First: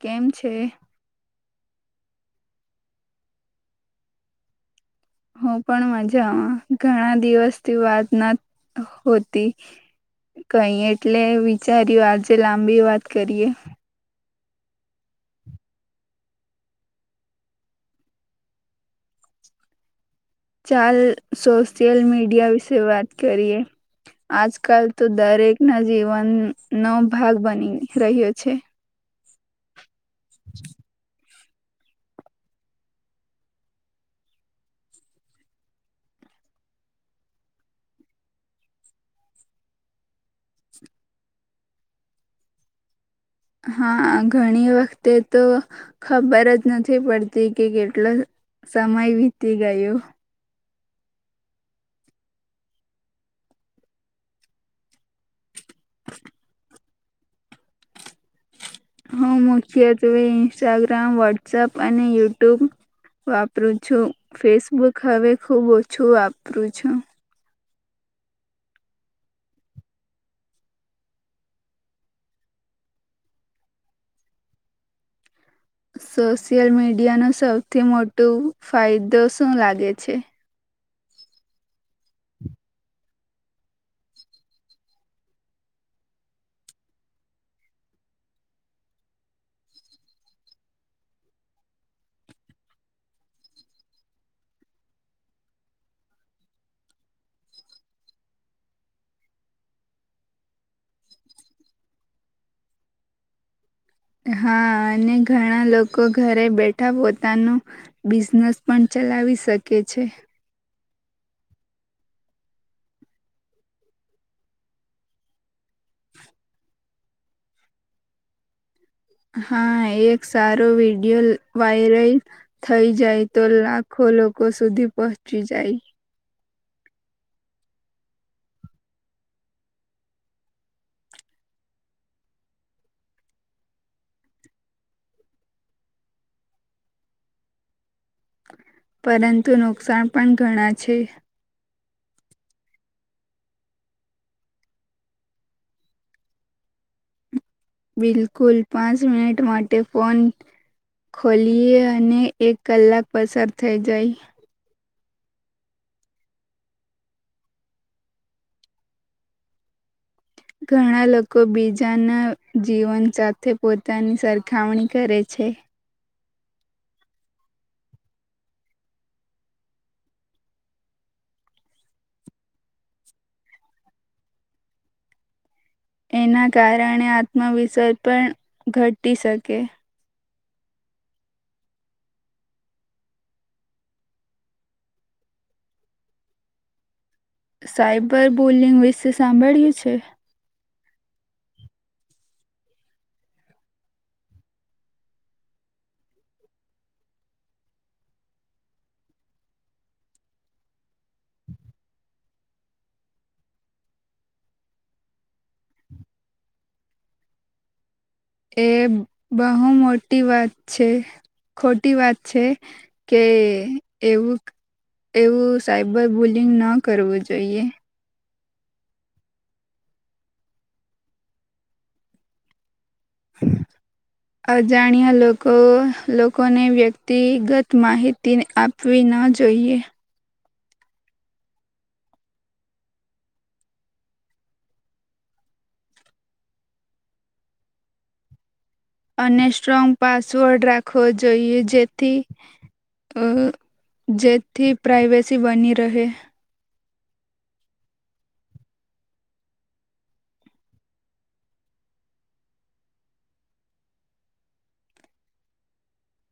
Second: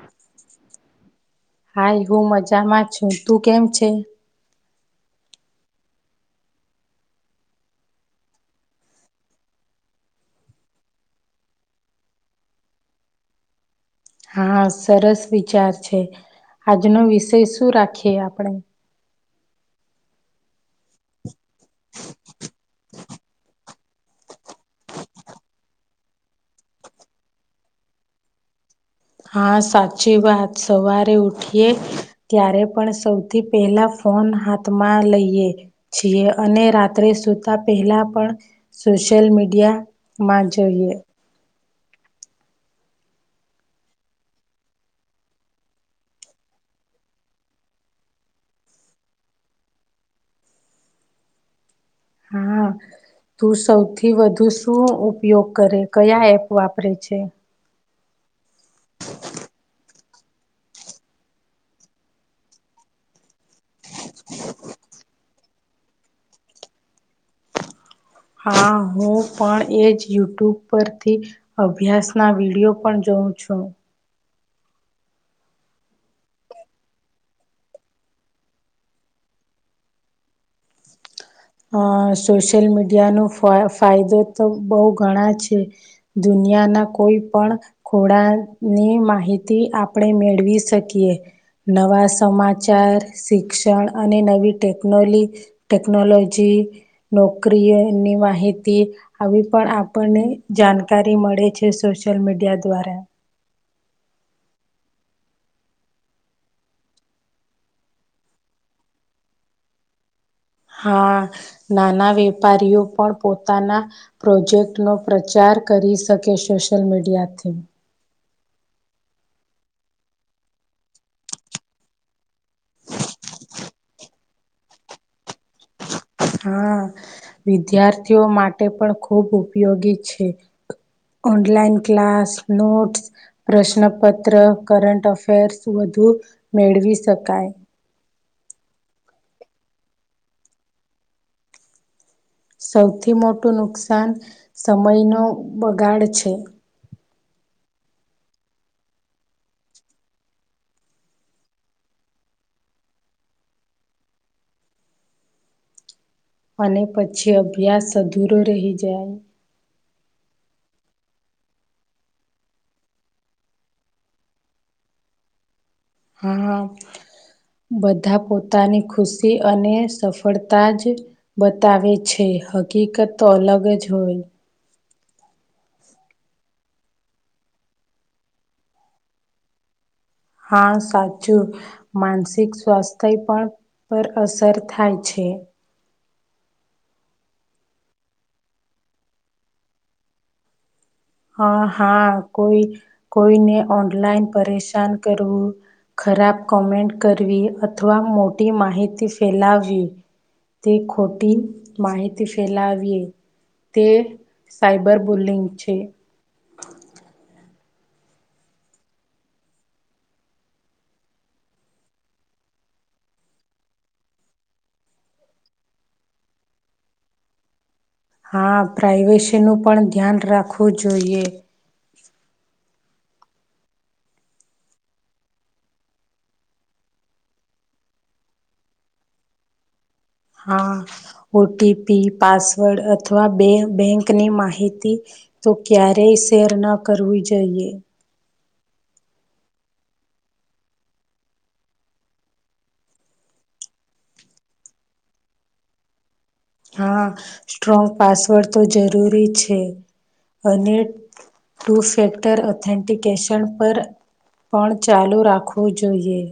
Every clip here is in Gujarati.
કેમ છે હાઈ હું મજામાં છું તું કેમ છે હુ પણ મજામાં ઘણા દિવસ થી વાત ના હોતી કઈ એટલે વિચાર્યું આજે લાંબી વાત કરીએ હા સરસ વિચાર છે આજનો વિષય શું રાખીએ આપણે ચાલ સોશિયલ મીડિયા વિશે વાત કરીએ આજકાલ તો દરેક ના જીવનનોોભાગ બની રહ્યો છે હા સાચી વાત સવારે ઉઠ ત્યારે પણ સૌથી પહેલા ફોન હાથમાં લઈએ છીએ અને અને રાત્રે સૂતા પહેલાં પણ સોશિયલ મીડિયામાં જોઈએ હા ઘણી વખતે તો ખબર જ નથી પડતી કે કેટલો સમય વીતી ગયું હા તું સૌથી વધુ શું ઉપયોગ કરે કયા એપ વાપરે છે હું મુખ્યત્વે ઇન્સ્ટાગ્રામ વોટ્સપ અને યુટ્યુબ વાપરું છું ફેસબુક હવે ખુબ ઓછું વાપરું છું હા હું પણ એજ યુટ્યુબ પરથી અભ્યાસ ના વિડીયો પણ જોઉ પૂછો સોશિયલ મીડિયાનો સૌથી મોટું ફાયદો શું લાગે છે અ સોશિયલ મીડિયા નો ફાયદો તો બહુ ઘણા છે દુનિયા દુનિયાના કોઈ પણ ખોડાની માહિતી આપણે મેળવી શકીએ નવા સમાચાર શિક્ષણ અને નવી ટેકનોલી ટેકનોલોજી નોકરીની માહિતી આવી પણ આપને જાણકારી મળે પડે છે સોશિયલ મીડિયા દ્વારા હા અને ઘણા લોકો ઘરે બેઠા પોતાનું બિઝનેસ પણ ચ ચલાવી શકે છે હા નાના વેપારીઓ પણ પોતાના પ્રોજેક્ટ નો પ્રચાર કરી શકે સોશિયલ મીડિયાથી હા એક સારો વિડિયો વાયરલ થઈ જાય તો લાખો લોકો સુધી પહોંચી જાય હા વિદ્યાર્થીઓ માટે પણ ખૂબ ઉપયોગી છે ઓનલાઈન ક્લાસ નોટ્સ પ્રશ્નપત્ર કરંન્ટ અફેર્સ બધું વધુ મેળવી શકાય. પરંતુ નુકસાન પણ ઘણા છે. સૌથી મોટું નુકસાન સમયનો બગાડ છે. બિલકુલ પાંચ મિનિટ માટે ફોન ખોલીએ અને એક કલાક પસાર થઈ જાય. અને પછી અભ્યાસ અધૂરો રહી જાય. ઘણા લોકો બીજાના જીવન સાથે પોતાની સરખામણી કરે છે. છે. હા હા. બધા પોતાની ખુશી અને સફળતા જ બતાવે છે. હકીકત તો અલગ જ હોય. એના કારણે આત્મવિશ્વાસ પણ ઘટી શકે. હા સાચું માનસિક સ્વાસ્થ્ય પણ પર અસર થાય છે. સાયબર બુલિન વિશે સાંભળ્યું છે? હા હા કોઈ કોઈને ઓનલાઈન પરેશાન કરવું. ખરાબ કોમેન્ટ કરવી અથવા મોટી માહિતી ફેલાવવી. તે ખોટી માહિત ફેલાવીએ. તે સાયબર બુલિંગ છે. એ બહુ મોટી વાત છે. ખોટી વાત છે કે એવું એવું સાયબર બુલિંગ ન કરવું જોઈએ. હા પ્રાઈવેસી નું પણ ધ્યાન રાખવું જોઈએ. હમ. અજાણ્યા લોકોને વ્યક્તિગત માહિતી આપવી. ના જોઈએ. હા ઓટીપી પાસવર્ડ અથવા બેંકની માહિતી. તો ક્યારેય શેર ના કરવી જોઈએ. અને સ્ટ્રોંગ પાસવર્ડ રાખવો જોઈએ જેથી અ જેથી પ્રાઈવેસી બની રહે. હા સ્ટ્રોંગ પાસવર્ડ તો જરૂરી છે અને ટુ ફેક્ટર ઓથેન્ટિકેશન પણ પણ ચાલુ રાખવું જોઈએ.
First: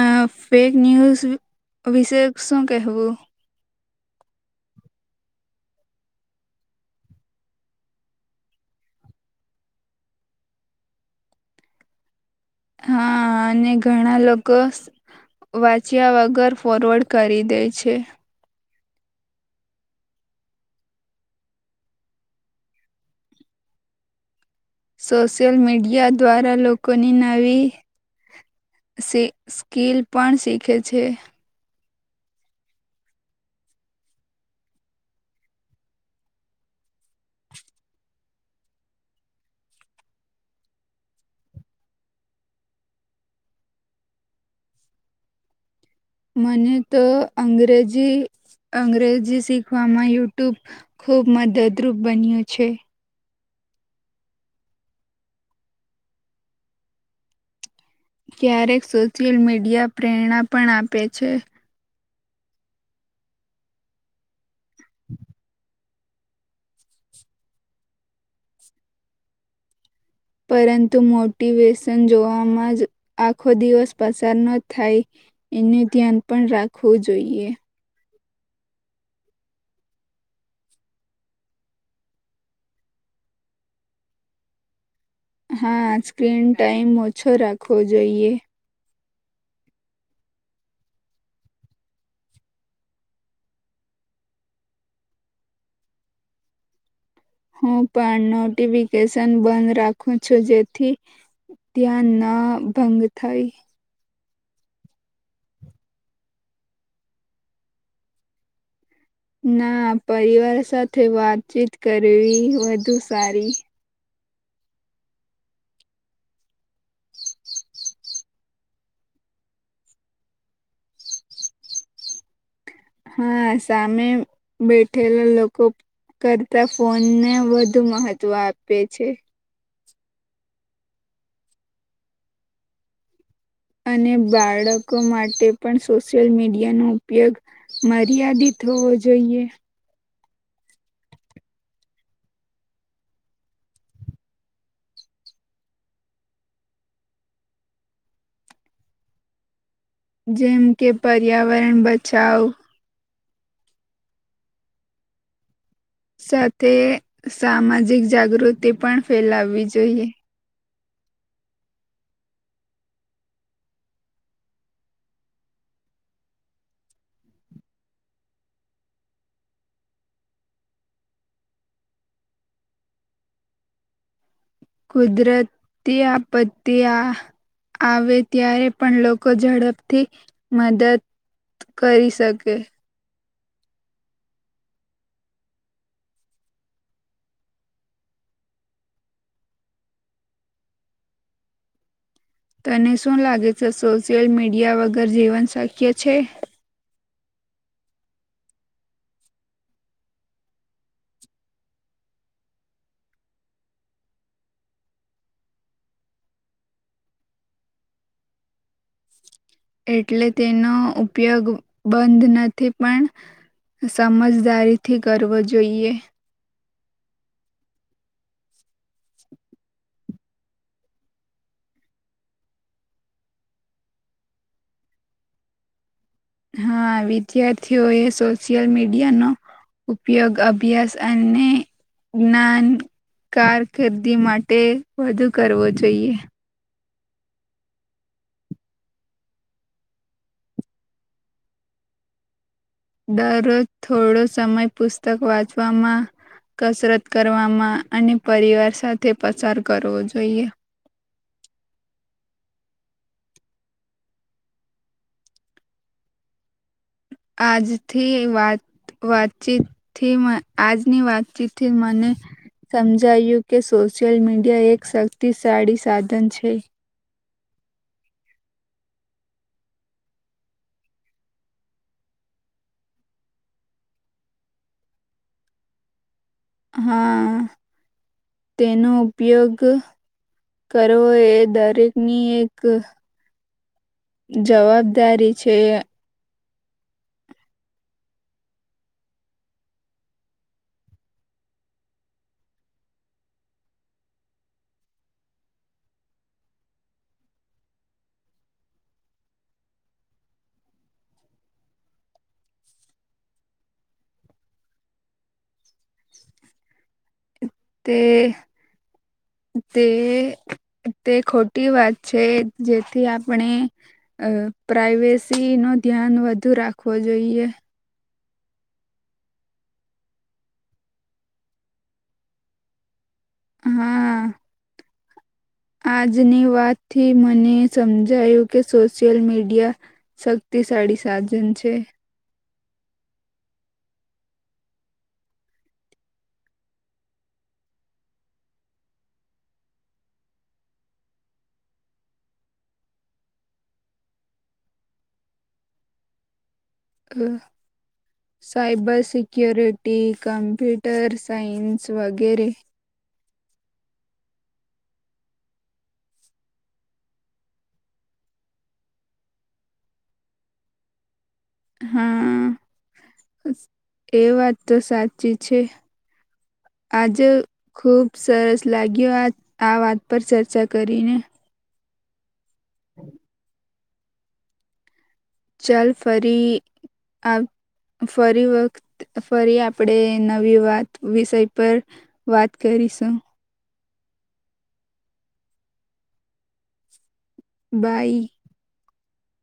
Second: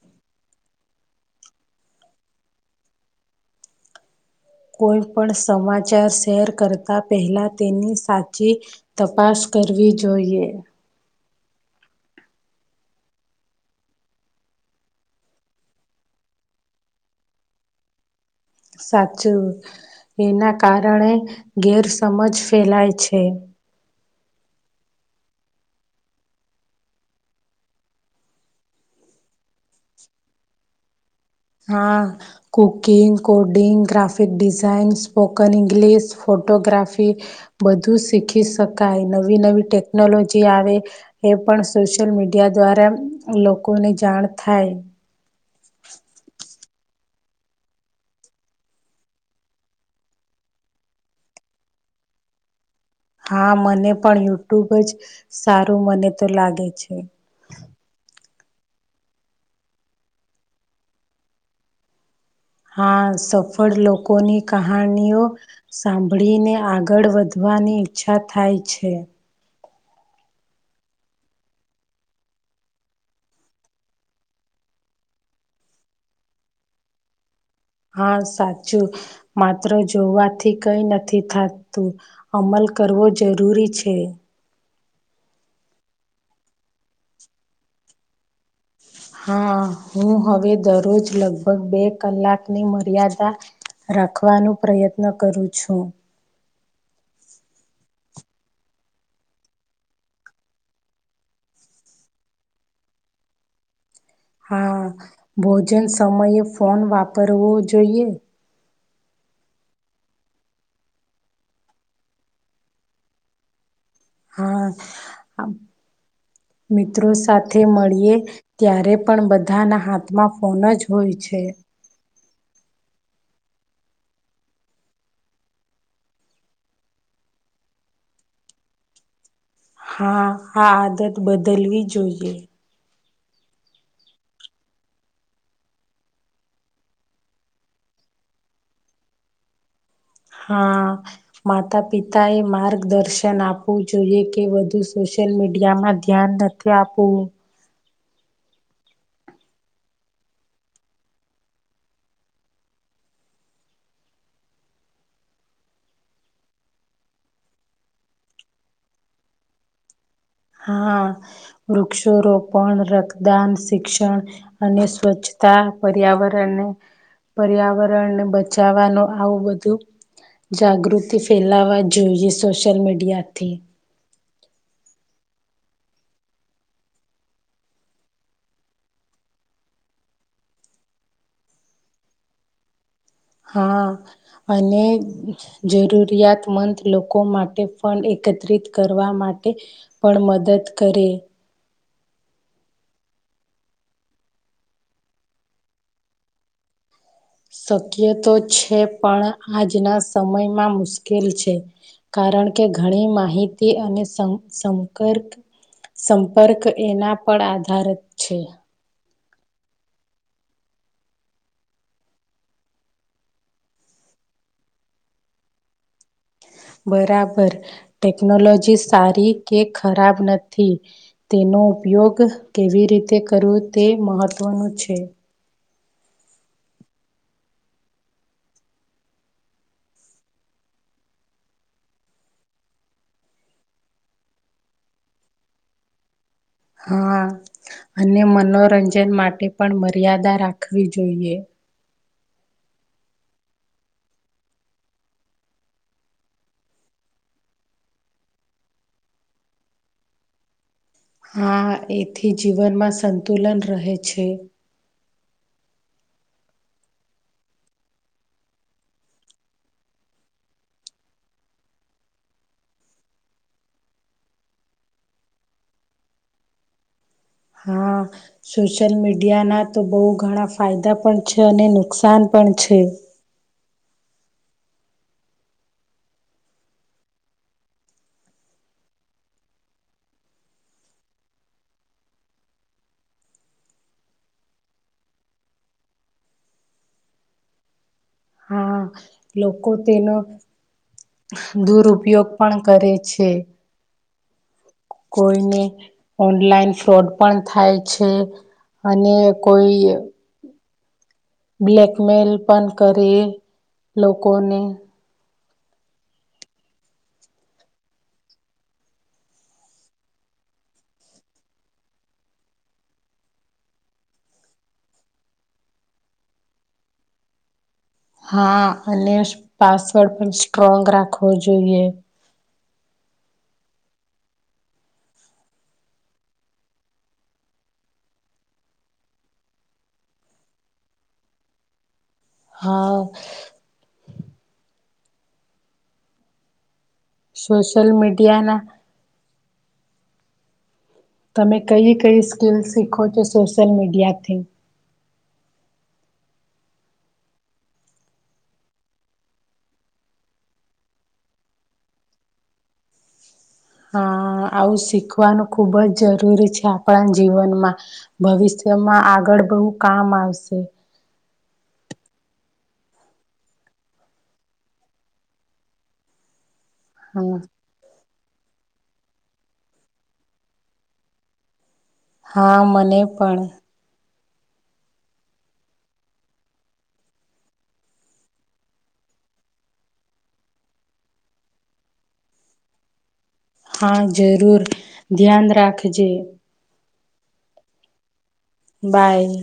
અ ફેક ન્યૂઝ વિશે શું કહેવું? કોઈ પણ સમાચાર શેર કરતા પહેલા તેની સાચી તપાસ કરવી જોઈએ. હા અને ઘણા લોકો વાંચ્યા વગર ફોરવર્ડ કરી દે છે. સાચું. એના કારણે ગેરસમજ ફેલાય છે. સોશિયલ મીડિયા દ્વારા લોકોની નવી સ્કીલ પણ શીખે છે. હા cooking, coding, graphic design spoken English, photography ગ્રાફી બધું શીખી શકાય નવી નવી ટેકનોલોજી આવે એ પણ સોશિયલ મીડિયા દ્વારા લોકોને જાણ થાય. મને તો અંગ્રેજી અંગ્રેજી શીખવામાં યુટ્યુબ ખુબ મદદરૂપ બન્યું છે. હા મને પણ યુટ્યુબ જ સારું મને તો લાગે છે. ક્યારેક સોશિયલ મીડિયા પ્રેરણા પણ આપે છે. હા સફળ લોકોની કહાનીઓ સાંભળીને આગળ વધવ વાની ઈચ્છા થાય છે. પરંતુ મોટિવેશન જોવામાં જ આખો દિવસ પસાર ન થાય એનું ધ્યાન પણ રાખવું જોઈએ. હા સાચું માત્ર જોવાથી કઈ નથી થાતું અમલ કર હોવો જરૂરી છે. હા સ્ક્રીન ટાઈમ ઓછો રાખવો જોઈએ. હા હું હવે દરરોજ લગભગ બે કલાકની મર્યાદા રાખવાનો પ્રયત્ન કરું છું. હું પણ નોટિફિકેશન બંધ રાખું છું જેથી ત્યાં ના ભંગ થાઈ હા ભોજન સમયે ફોન વાપરવો જોઈએ? ના પરિવાર સાથે વાતચીત કરવી વધુ સારી હા. મિત્રો સાથે મળીએ ત્યારે પણ બધાના હાથમાં ફોન જ હોય છે. [inaudible] હા સામે બેઠેલા લોકો કરતા ફોનને વધુ મહત્વ આપે છે. હા આ આદત બદલવી જોઈએ. અને બાળકો માટે પણ સોશિયલ મીડિયાનો ઉપયોગ મર્યાદિત હોવો જોઈએ. હા માતા-પિતા એ માર્ગદર્શન આપવું જોઈએ કે વધુ સોસ શલ મીડિયામાં ધ્યાન નથી આપવું જેમ કે પર્યાવરણ બચાવ સાથે સામાજિક જાગૃતિ પણ ફેલાવવી જોઈએ. હા વૃક્ષ રોપણ, રક્તદાન, શિક્ષણ અને સ્વચ્છતા પર્યાવરણને પર્યાવરણને બચાવવાનું આવું બધું જાગૃતિ ફેલાવા જોઈએ સોશિયલ મીડિયાથી કુદરતી આપતી આ આવે ત્યારે પણ લોકો ઝડપથી મદદ કરી શકે હા અને જરૂરિયાતમંદ લોકો માટે પણ એક એકત્રિત કરવા માટે પણ મદદ કરે તને શું લાગે છે, સોશિયલ મીડિયા વગર જીવન શક્ય છે? શક્ય તો છે, પણ આજના સમયમાં મુશ્કેલ છે. કારણ કે ઘણી માહિતી અને સ સંકર્ક સંપર્ક એના પર આધારત છે. એટલે તેનો ઉપયોગ બંધ નથી પણ સમજદારીથી કરવો જોઈએ. બરાબર ટેકનોલોજી સારી કે ખરાબ નથી તેનો નો ઉપયોગ કેવી રીતે કરવો તે મહત્ત્વનું છે. હા વિદ્યાર્થીઓએ સોશિયલ મીડિયાનો ઉપયોગ અભ્યાસ અને જ્ઞાન કારકિર્દી માટે વધુ કરવો જોઈએ. હા. અને મનોરંજન માટે પણ મર્યાદા રાખવી જોઈએ. દરરોજ થોડો સમય પુસ્તક વાંચવામાં કસરત કરવામાં અને પરિવાર સાથે પસાર કરવો જોઈએ. હા એથી જીવનમાં સંતુલન રહે છે. આજથી વાત વાતચીત થી આજની વાતચીત થી મને સમજાયું કે સોશિયલ મીડિયા એક શક્તિશાળી સાધન છે હા સોશિયલ મીડિયા ના તો બહુ ઘણા ફાયદા પણ છે અને નુકસાન પણ પ છેી [unintelligible] હા તેનો ઉપયોગ કરવો એ દરેકની એક જવાબદારી છે હા લોકો તેનો દુરપયોગ પણ કરે છે કોઈને ઓનલાઈન ફ્રોડ પણ થાય છે અને કોઈ બ્લેકમેલ પણ કરી લોકોને તે તે તે ખોટી વાત છે જેથી આપણે અ પ્રાઈવેસી નો ધ્યાન વધુ રાખવો જોઈએ હા અને પાસવર્ડ પણ સ્ટ્રોંગ રાખવો જોઈએ હા આજની વાતથી મને સમજાયું કે સોશિયલ મીડિયા શક્તિ સાડી સાત જન છે હા સોશ્યલ મીડિયાના તમે કઈ કઈ સ્કીિલ શીખો છો સોશિયલ મીડિયાથી [unintelligible] સાઈબર સિક્ય્યોરિટી કમ્પ્યુટર સાયન્સ વગેરે હા આવું શીખવાનું ખુબ જ જરૂરી છે આપણા જીવનમાં ભવિષ્ય જેમાં આગળ બહુ કામ આવશે હા એ વાત તો સાચી છે આજે હા ખુબ સરસ લાગ્યો આ આ વાત પર ચર્ચા કરીને હા મને પણ ચાલ ફરી અબ ફરી વખત ફરી આપડે નવી વાત વિષય પર વાત કરી તસો હા જરૂર ધ્યાન રાખજે બઈ બાય